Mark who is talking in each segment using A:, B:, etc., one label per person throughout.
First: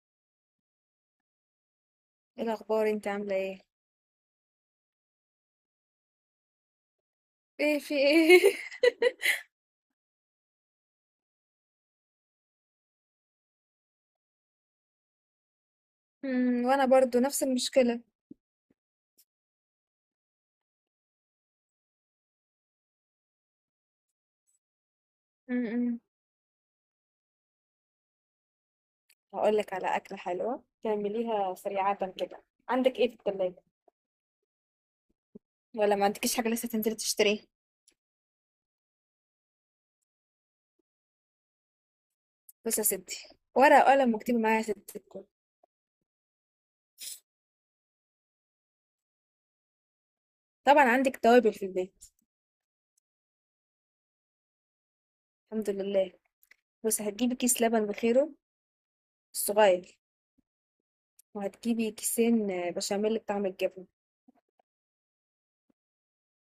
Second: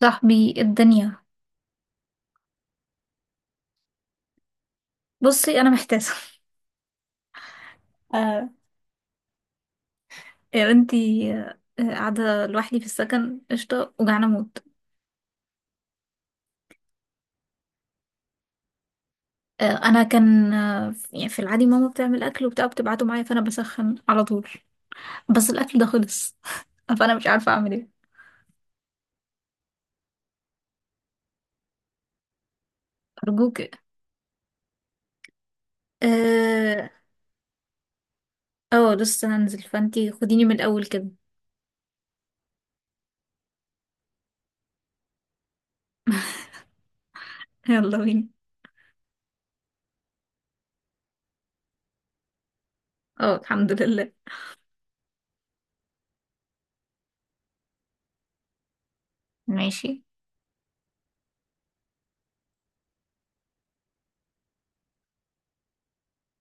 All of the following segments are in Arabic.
A: صاحبي الدنيا.
B: ايه الاخبار؟ انت عامله ايه؟
A: بصي، انا محتاسه.
B: ايه في ايه؟
A: آه يا بنتي، قاعده لوحدي في السكن قشطه، وجعانه موت.
B: وانا برضو نفس المشكله.
A: انا كان يعني في العادي ماما بتعمل اكل وبتاع بتبعته معايا، فانا بسخن على طول. بس الاكل ده
B: امم
A: خلص. فانا مش عارفه اعمل ايه.
B: هقول لك على اكله حلوه تعمليها سريعه كده. عندك ايه في
A: ارجوك.
B: الثلاجه؟ ولا ما عندكيش حاجه لسه
A: اه.
B: تنزلي تشتريها؟
A: اه، لسه هنزل، فانتي خديني من الاول كده.
B: بصي يا ستي، ورقه وقلم واكتبي معايا يا ستي الكل.
A: يلا بينا.
B: طبعا عندك توابل في البيت.
A: اه الحمد لله.
B: الحمد لله. بس هتجيبي كيس لبن بخيره الصغير.
A: ماشي.
B: وهتجيبي كيسين بشاميل بطعم الجبنه،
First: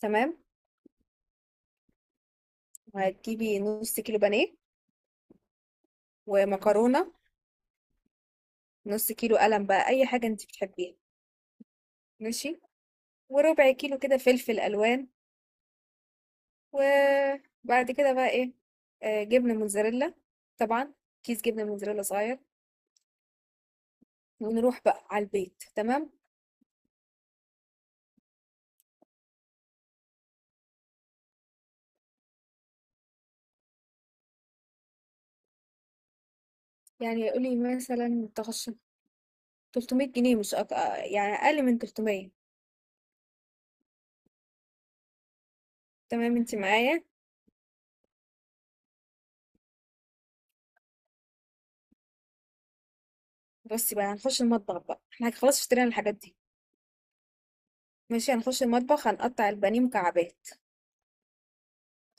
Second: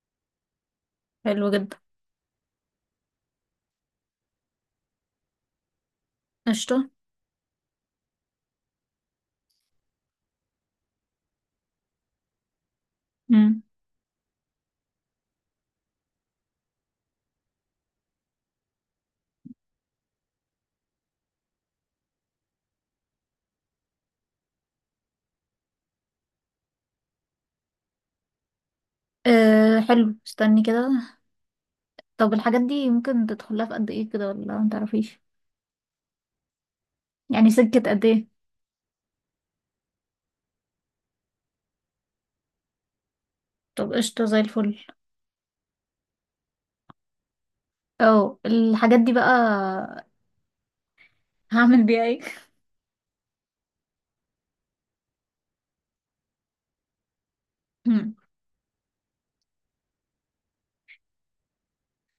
B: تمام.
A: حلو جدا.
B: وهتجيبي نص كيلو بانيه
A: قشطه.
B: ومكرونه. نص كيلو قلم بقى، اي حاجه انت بتحبيها، ماشي.
A: مم.
B: وربع كيلو كده فلفل الوان. وبعد كده بقى ايه؟ جبنه موتزاريلا طبعا. كيس جبنه موتزاريلا صغير. ونروح بقى على البيت، تمام.
A: آه حلو، استني كده. طب الحاجات دي ممكن تدخلها في قد ايه كده ولا متعرفيش؟
B: يعني
A: يعني
B: قولي
A: سكة قد ايه؟
B: مثلا تخش 300 جنيه، مش أك... آه، يعني اقل من 300.
A: طب قشطة، زي الفل.
B: تمام انت معايا.
A: اه، الحاجات دي بقى هعمل بيها ايه؟
B: بصي بقى، هنخش المطبخ بقى احنا خلاص اشترينا الحاجات دي.
A: هم.
B: ماشي، هنخش المطبخ هنقطع البانيه مكعبات.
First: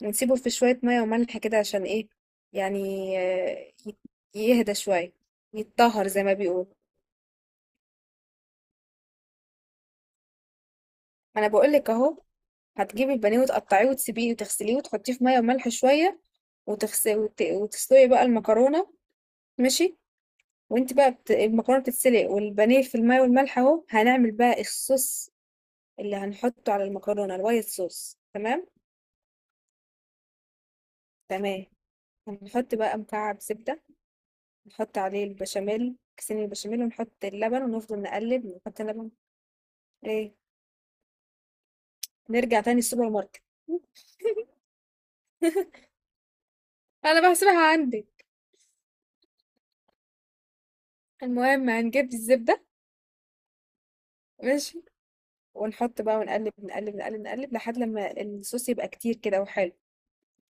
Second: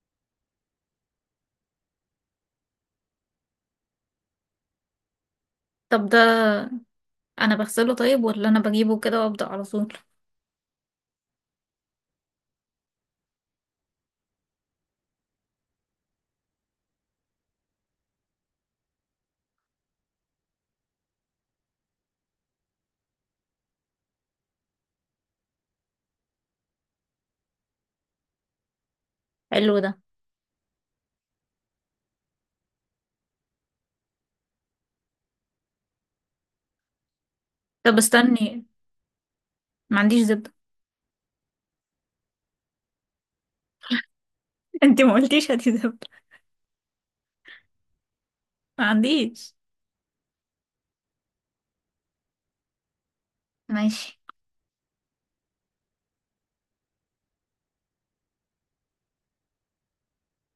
B: ونسيبه في شويه ميه وملح كده عشان ايه؟ يعني آه، يت- يهدى شويه، يتطهر
A: طب ده،
B: زي ما بيقولوا.
A: انا بغسله طيب ولا انا بجيبه كده وابدأ على طول؟
B: انا بقول لك اهو، هتجيبي البانيه وتقطعيه وتسيبيه وتغسليه وتحطيه في ميه وملح شويه. وتسلقي بقى المكرونه. ماشي. وانت بقى المكرونه بتتسلق والبانيه في الميه والملح، اهو هنعمل بقى الصوص اللي هنحطه على المكرونه الوايت صوص، تمام.
A: حلو ده.
B: تمام، هنحط بقى مكعب زبده. نحط عليه البشاميل كيسين البشاميل ونحط اللبن
A: طب
B: ونفضل نقلب
A: استني،
B: ونحط اللبن.
A: ما عنديش
B: ايه،
A: زبدة.
B: نرجع تاني السوبر ماركت؟
A: انت ما قلتيش هاتي زبدة.
B: انا بحسبها عندي.
A: ما عنديش.
B: المهم هنجيب الزبده.
A: ماشي.
B: ماشي. ونحط بقى ونقلب نقلب نقلب نقلب لحد لما الصوص يبقى كتير كده وحلو.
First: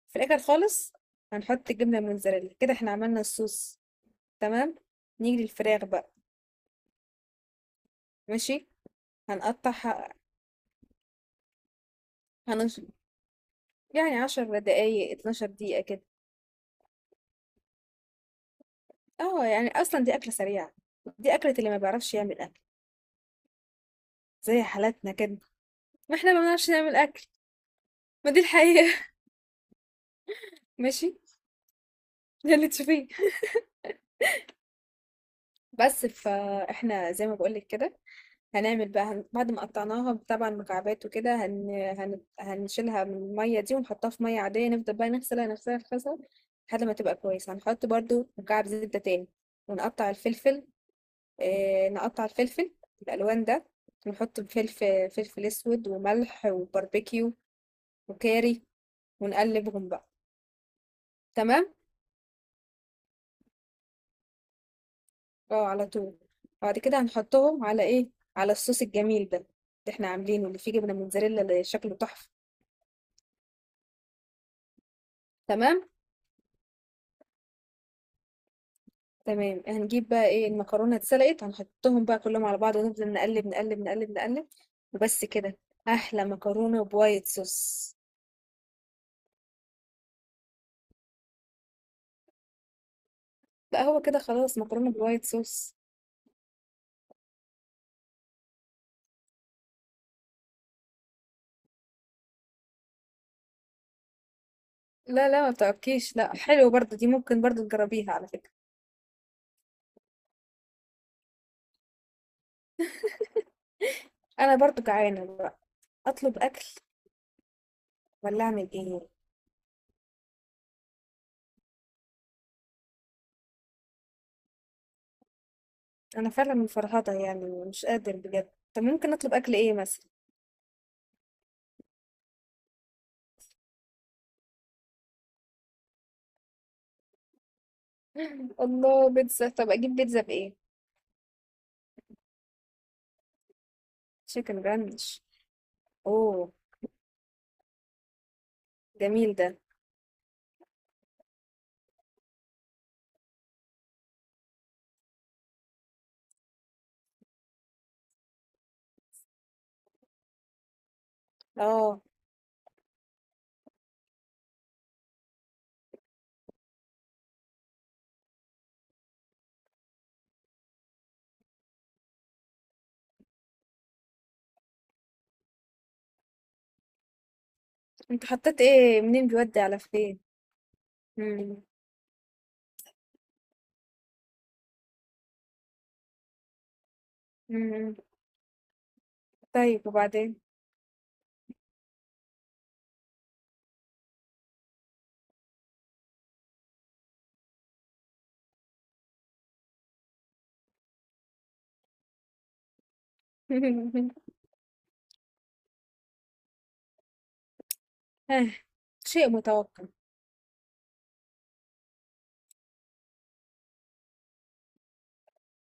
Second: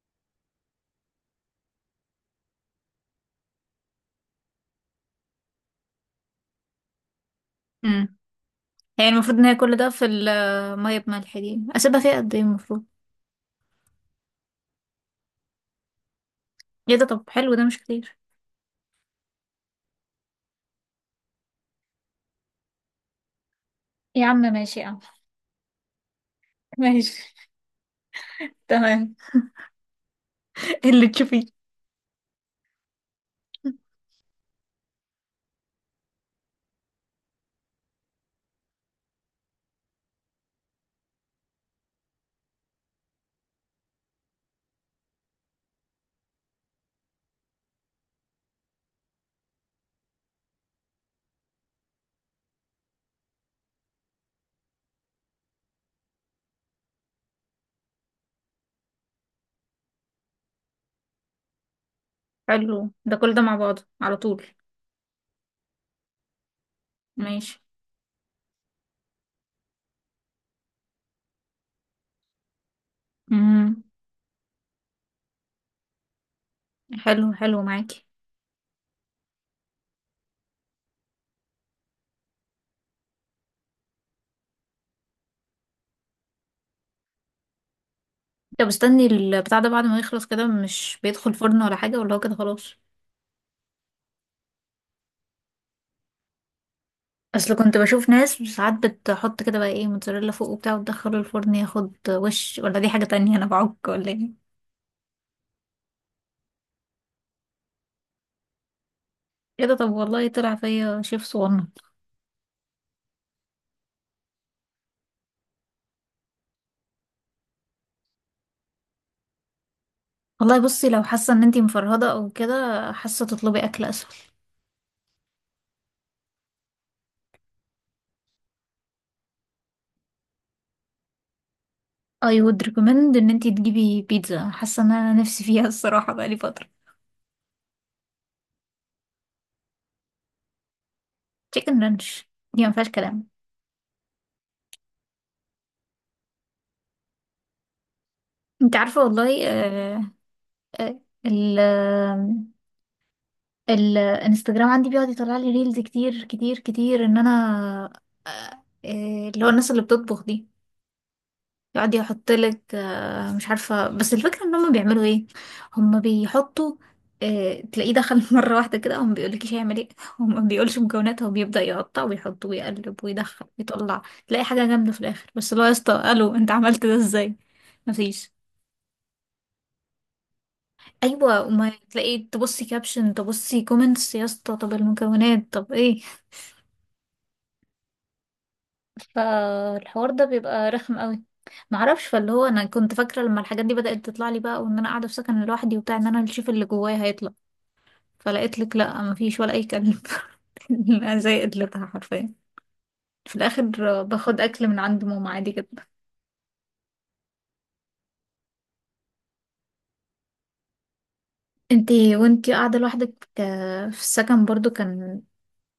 B: في الاخر خالص هنحط الجبنه الموتزاريلا كده، احنا عملنا الصوص، تمام. نيجي للفراخ بقى.
A: امم،
B: ماشي.
A: هي المفروض ان هي
B: هنقطع
A: كل ده في
B: ح-
A: المية بملح دي اسيبها فيها قد ايه
B: هنش...
A: المفروض؟
B: يعني 10 دقايق 12 دقيقة كده.
A: ايه ده؟ طب حلو ده، مش كتير.
B: اه يعني اصلا دي اكلة سريعة. دي اكلة اللي ما بيعرفش يعمل اكل،
A: يا عم
B: زي
A: ماشي يا عم،
B: حالاتنا كده، ما احنا ما بنعرفش نعمل
A: ماشي،
B: اكل، ما دي الحقيقة.
A: تمام. اللي
B: ماشي.
A: تشوفيه.
B: ده اللي تشوفيه. بس فاحنا زي ما بقولك كده، هنعمل بقى بعد ما قطعناها طبعا مكعبات وكده هنشيلها من المية دي ونحطها في مية عادية نفضل بقى نغسلها نغسلها نغسلها لحد ما تبقى كويسة. هنحط برضو مكعب زبدة تاني ونقطع الفلفل. نقطع الفلفل الألوان ده، ونحط فلفل، فلفل أسود وملح وباربيكيو وكاري، ونقلبهم بقى، تمام.
A: حلو ده، كل ده مع بعضه على طول؟
B: اه، على طول. بعد كده
A: ماشي.
B: هنحطهم على ايه؟ على الصوص الجميل ده اللي احنا عاملينه اللي فيه جبنة موتزاريلا اللي شكله تحفة،
A: امم،
B: تمام.
A: حلو حلو معاكي.
B: تمام، هنجيب بقى ايه، المكرونه اتسلقت، هنحطهم بقى كلهم على بعض ونفضل نقلب نقلب نقلب نقلب. وبس كده، احلى مكرونه بوايت صوص.
A: طب استني، البتاع ده بعد ما يخلص كده مش بيدخل فرن ولا حاجة، ولا هو كده خلاص؟
B: لا، هو كده خلاص، مكرونه بوايت صوص.
A: اصل كنت بشوف ناس ساعات بتحط كده بقى ايه موتزاريلا فوق وبتاع وتدخله الفرن ياخد وش، ولا دي حاجة تانية انا بعك ولا ايه؟
B: لا لا ما بتعبكيش، لا حلو برضو دي، ممكن برضو تجربيها على فكره.
A: كده؟ طب والله طلع فيا شيف صغنن.
B: انا برضو جعانه بقى، اطلب اكل ولا اعمل ايه؟
A: والله بصي، لو حاسة ان انتي مفرهدة او كده حاسة، تطلبي اكل اسهل.
B: انا فعلا مفرهده يعني مش قادر بجد. طب ممكن اطلب اكل ايه مثلا؟
A: I would recommend ان انتي تجيبي بيتزا، حاسة ان انا نفسي فيها الصراحة بقالي فترة.
B: الله، بيتزا. طب اجيب بيتزا بايه؟
A: تشيكن رانش، دي ما فيهاش كلام.
B: تشيكن رانش. اوه،
A: انت عارفة
B: جميل
A: والله؟
B: ده.
A: آه. آه. ال الانستجرام عندي بيقعد يطلع لي ريلز كتير كتير كتير ان انا، اللي هو الناس اللي بتطبخ دي يقعد
B: اه،
A: يحط لك، مش عارفة، بس الفكرة ان هم بيعملوا ايه. هم بيحطوا، تلاقيه دخل مرة واحدة كده، هو ما بيقولكيش هيعمل ايه، هو ما بيقولش مكوناتها وبيبدأ يقطع ويحط ويقلب ويدخل ويطلع، تلاقي حاجة جامدة في الاخر. بس اللي هو يا اسطى، الو انت عملت ده ازاي؟
B: انت
A: مفيش.
B: حطيت ايه منين بيودي على فين؟
A: ايوه،
B: مم.
A: وما تلاقي تبصي كابشن، تبصي كومنتس، يا اسطى طب المكونات طب ايه؟
B: مم. طيب
A: فالحوار ده
B: وبعدين؟
A: بيبقى رخم قوي. معرفش، فاللي هو انا كنت فاكره لما الحاجات دي بدات تطلع لي بقى، وان انا قاعده في سكن لوحدي وبتاع، ان انا اللي اشوف اللي جوايا هيطلع، فلقيت لك لا مفيش ولا اي كلب. أنا زي قدرتها حرفيا في الاخر، باخد اكل من عند ماما عادي جدا.
B: آه، شيء متوقع.
A: انتي وانتي قاعده لوحدك، في السكن برضو كان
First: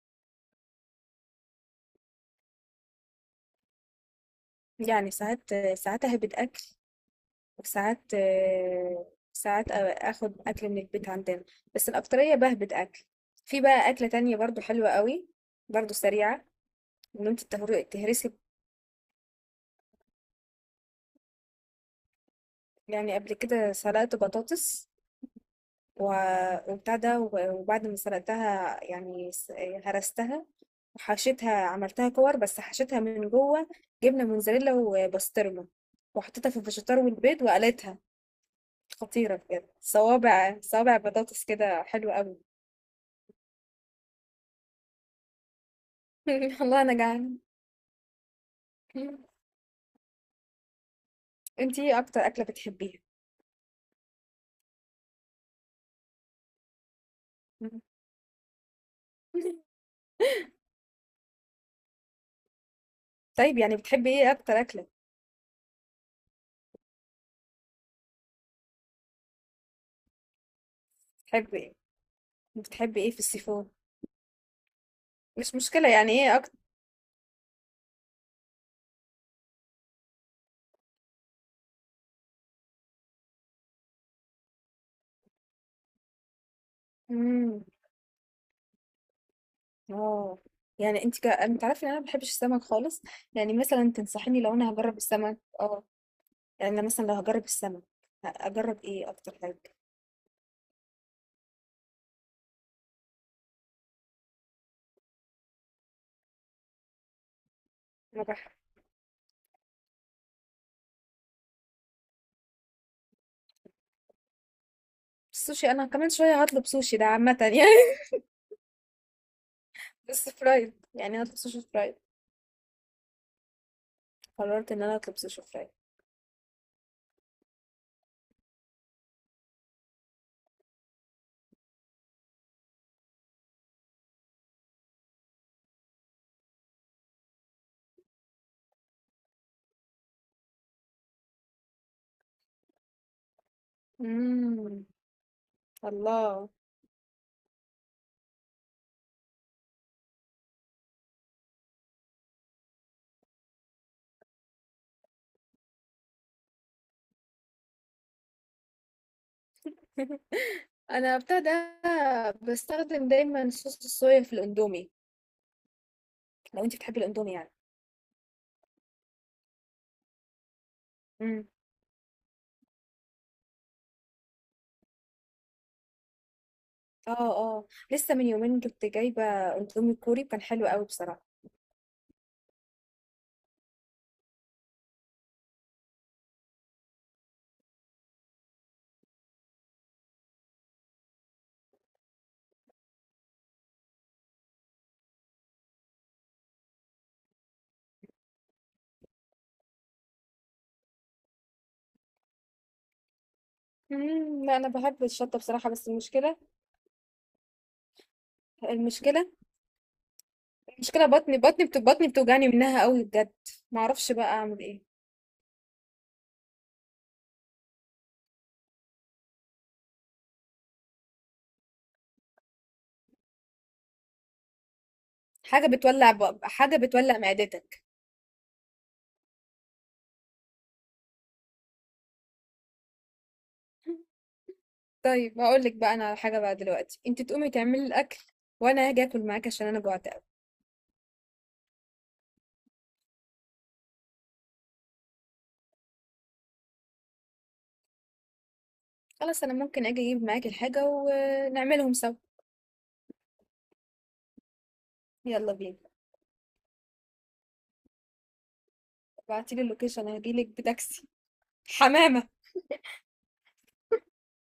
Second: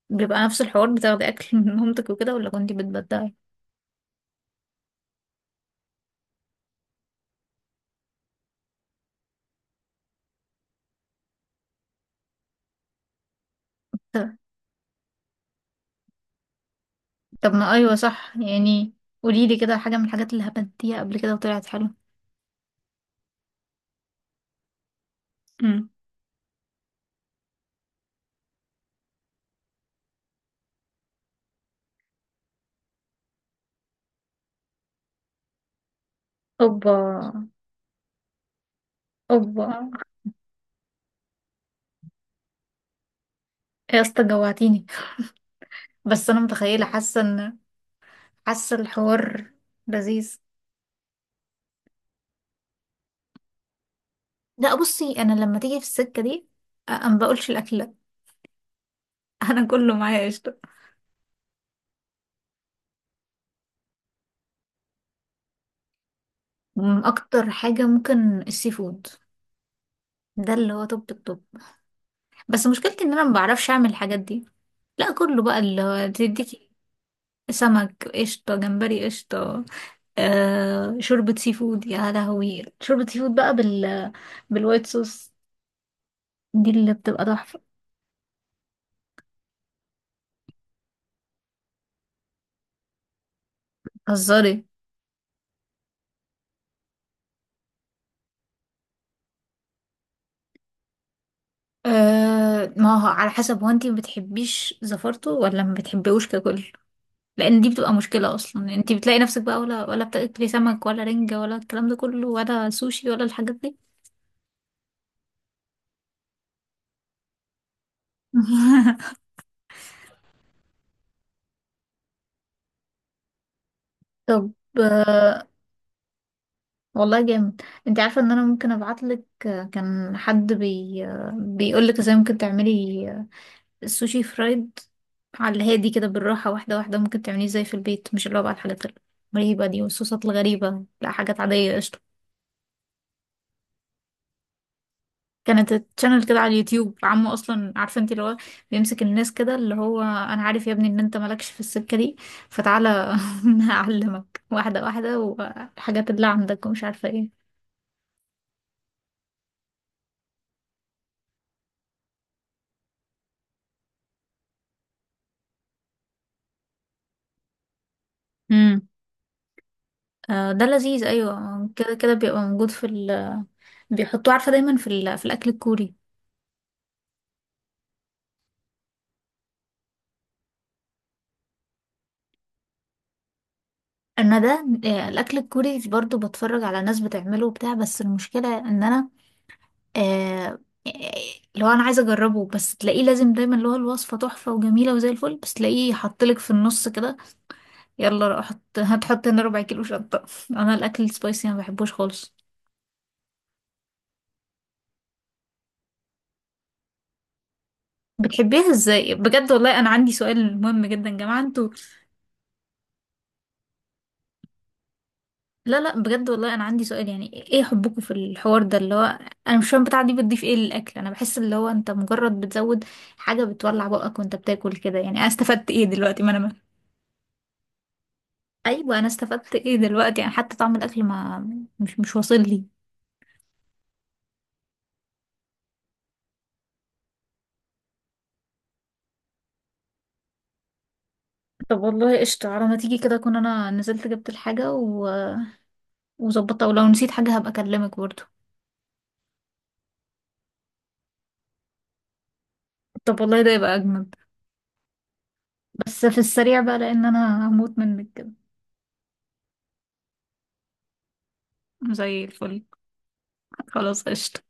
A: بيبقى نفس الحوار؟ بتاخدي اكل من مامتك وكده ولا كنتي بتبدعي؟
B: يعني ساعات ساعات اهبط اكل، وساعات ساعات أ- اخد اكل من البيت عندنا. بس الاكتريه بهبط اكل. في بقى اكله تانية برضو حلوه قوي، برضو سريعه. ان انت
A: طب ما ايوه
B: تهرسي.
A: صح. يعني قولي لي كده حاجه من الحاجات اللي هبنتيها قبل كده وطلعت حلوه.
B: يعني قبل كده سلقت بطاطس
A: امم.
B: وبتاع ده وبعد ما سلقتها يعني هرستها وحشيتها، عملتها كور بس حشيتها من جوه جبنة موزاريلا وبسطرمة، وحطيتها في
A: اوبا.
B: الفيجيتار والبيض وقلتها. خطيرة
A: اوبا
B: بجد، صوابع صوابع بطاطس كده حلوة قوي.
A: يا اسطى جوعتيني. بس انا
B: والله
A: متخيله
B: أنا
A: حاسه
B: جعانة.
A: ان، حاسه الحوار لذيذ.
B: انتي ايه أكتر أكلة بتحبيها؟
A: لا بصي، انا لما تيجي في السكه دي، انا ما بقولش الاكل لا. انا كله معايا قشطه.
B: طيب يعني بتحبي ايه أكتر أكلة؟
A: اكتر حاجه ممكن السي فود. ده اللي هو توب التوب.
B: بتحبي ايه؟
A: بس
B: بتحبي
A: مشكلتي
B: ايه
A: ان
B: في
A: انا ما
B: السيفون؟
A: بعرفش اعمل الحاجات دي. لا كله،
B: مش
A: بقى اللي
B: مشكلة،
A: هو
B: يعني ايه أكتر؟
A: تديكي سمك قشطه، جمبري قشطه، آه شوربة سي فود، يا لهوي شوربة سي فود بقى بال، بالوايت صوص، دي اللي بتبقى تحفة.
B: مم. اه، يعني انت عارفه ان انا ما بحبش السمك خالص. يعني مثلا تنصحيني لو
A: هزاري.
B: انا هجرب السمك؟ اه يعني انا مثلا لو هجرب السمك اجرب ايه اكتر حاجه؟
A: آه ما هو على حسب، هو انتي ما بتحبيش زفرته ولا ما بتحبيهوش ككل؟ لان دي بتبقى
B: انا
A: مشكلة.
B: بحب
A: اصلا انتي بتلاقي نفسك بقى ولا بتاكلي سمك، ولا رنجة، ولا الكلام ده كله، ولا سوشي، ولا الحاجات دي.
B: السوشي، انا كمان شويه هطلب سوشي ده عامه يعني. بس فرايد، يعني هطلب سوشي فرايد.
A: طب.
B: قررت ان انا اطلب سوشي
A: آه،
B: فرايد.
A: والله جامد. انت عارفة ان انا ممكن ابعتلك، كان حد بي، بيقولك ازاي ممكن تعملي السوشي فرايد. على الهادي كده، بالراحة، واحدة واحدة، ممكن تعمليه زي في البيت، مش اللي هو بقى الحاجات الغريبة دي والصوصات الغريبة، لا حاجات عادية قشطة.
B: امم
A: كانت تشانل كده
B: الله.
A: على اليوتيوب، عمو اصلا عارفه انت اللي هو بيمسك الناس كده، اللي هو انا عارف يا ابني ان انت مالكش في السكه دي، فتعالى. أنا هعلمك واحده واحده والحاجات اللي عندك ومش عارفه ايه.
B: انا ابتدى بستخدم دايما صوص الصويا في الاندومي، لو انت بتحبي الاندومي يعني.
A: امم. آه، ده لذيذ.
B: امم
A: ايوه كده كده بيبقى موجود في ال، بيحطوه عارفه دايما في الاكل الكوري.
B: اه. اه، لسه من يومين كنت جايبه اندومي كوري كان حلو قوي بصراحه.
A: انا ده الاكل الكوري برضو بتفرج على ناس بتعمله وبتاع، بس المشكله ان انا، آه اللي هو انا عايزه اجربه، بس تلاقيه لازم دايما اللي هو الوصفه تحفه وجميله وزي الفل، بس تلاقيه حطلك في النص كده يلا روح هتحط هنا ربع كيلو شطه. انا الاكل السبايسي ما بحبوش خالص.
B: لأ أنا باحب الشطة بصراحة. بس
A: بتحبيها ازاي
B: المشكلة
A: بجد؟ والله انا عندي سؤال مهم
B: المشكلة
A: جدا يا
B: بطني
A: جماعه
B: بطني
A: انتوا.
B: بت بطني بتوجعني منها أوي بجد، ما أعرفش بقى أعمل إيه.
A: لا لا، بجد والله انا عندي سؤال، يعني ايه حبكم في الحوار ده اللي هو، انا مش فاهم بتاع دي بتضيف ايه للاكل. انا بحس اللي هو انت مجرد بتزود حاجه بتولع بقك وانت بتاكل كده. يعني انا استفدت ايه دلوقتي؟ ما انا ما.
B: حاجة بتولع معدتك.
A: ايوه، انا استفدت ايه دلوقتي؟ يعني حتى طعم الاكل ما، مش واصل لي.
B: طيب هاقول لك بقى أنا على حاجة بقى دلوقتي، أنتِ تقومي تعملي الأكل وأنا هاجي آكل معاكِ عشان أنا جوعت أوي.
A: طب والله قشطة، على ما تيجي كده اكون انا نزلت جبت الحاجه و... وظبطتها، ولو نسيت حاجه هبقى اكلمك برضه.
B: خلاص، أنا ممكن آجي أجيب معاكِ الحاجة ونعملهم سوا.
A: طب والله ده يبقى اجمد.
B: يلا بينا.
A: بس في السريع بقى، لان انا هموت منك كده.
B: ابعتيلي اللوكيشن هجيلك بتاكسي،
A: زي
B: حمامة.
A: الفل. خلاص قشطة.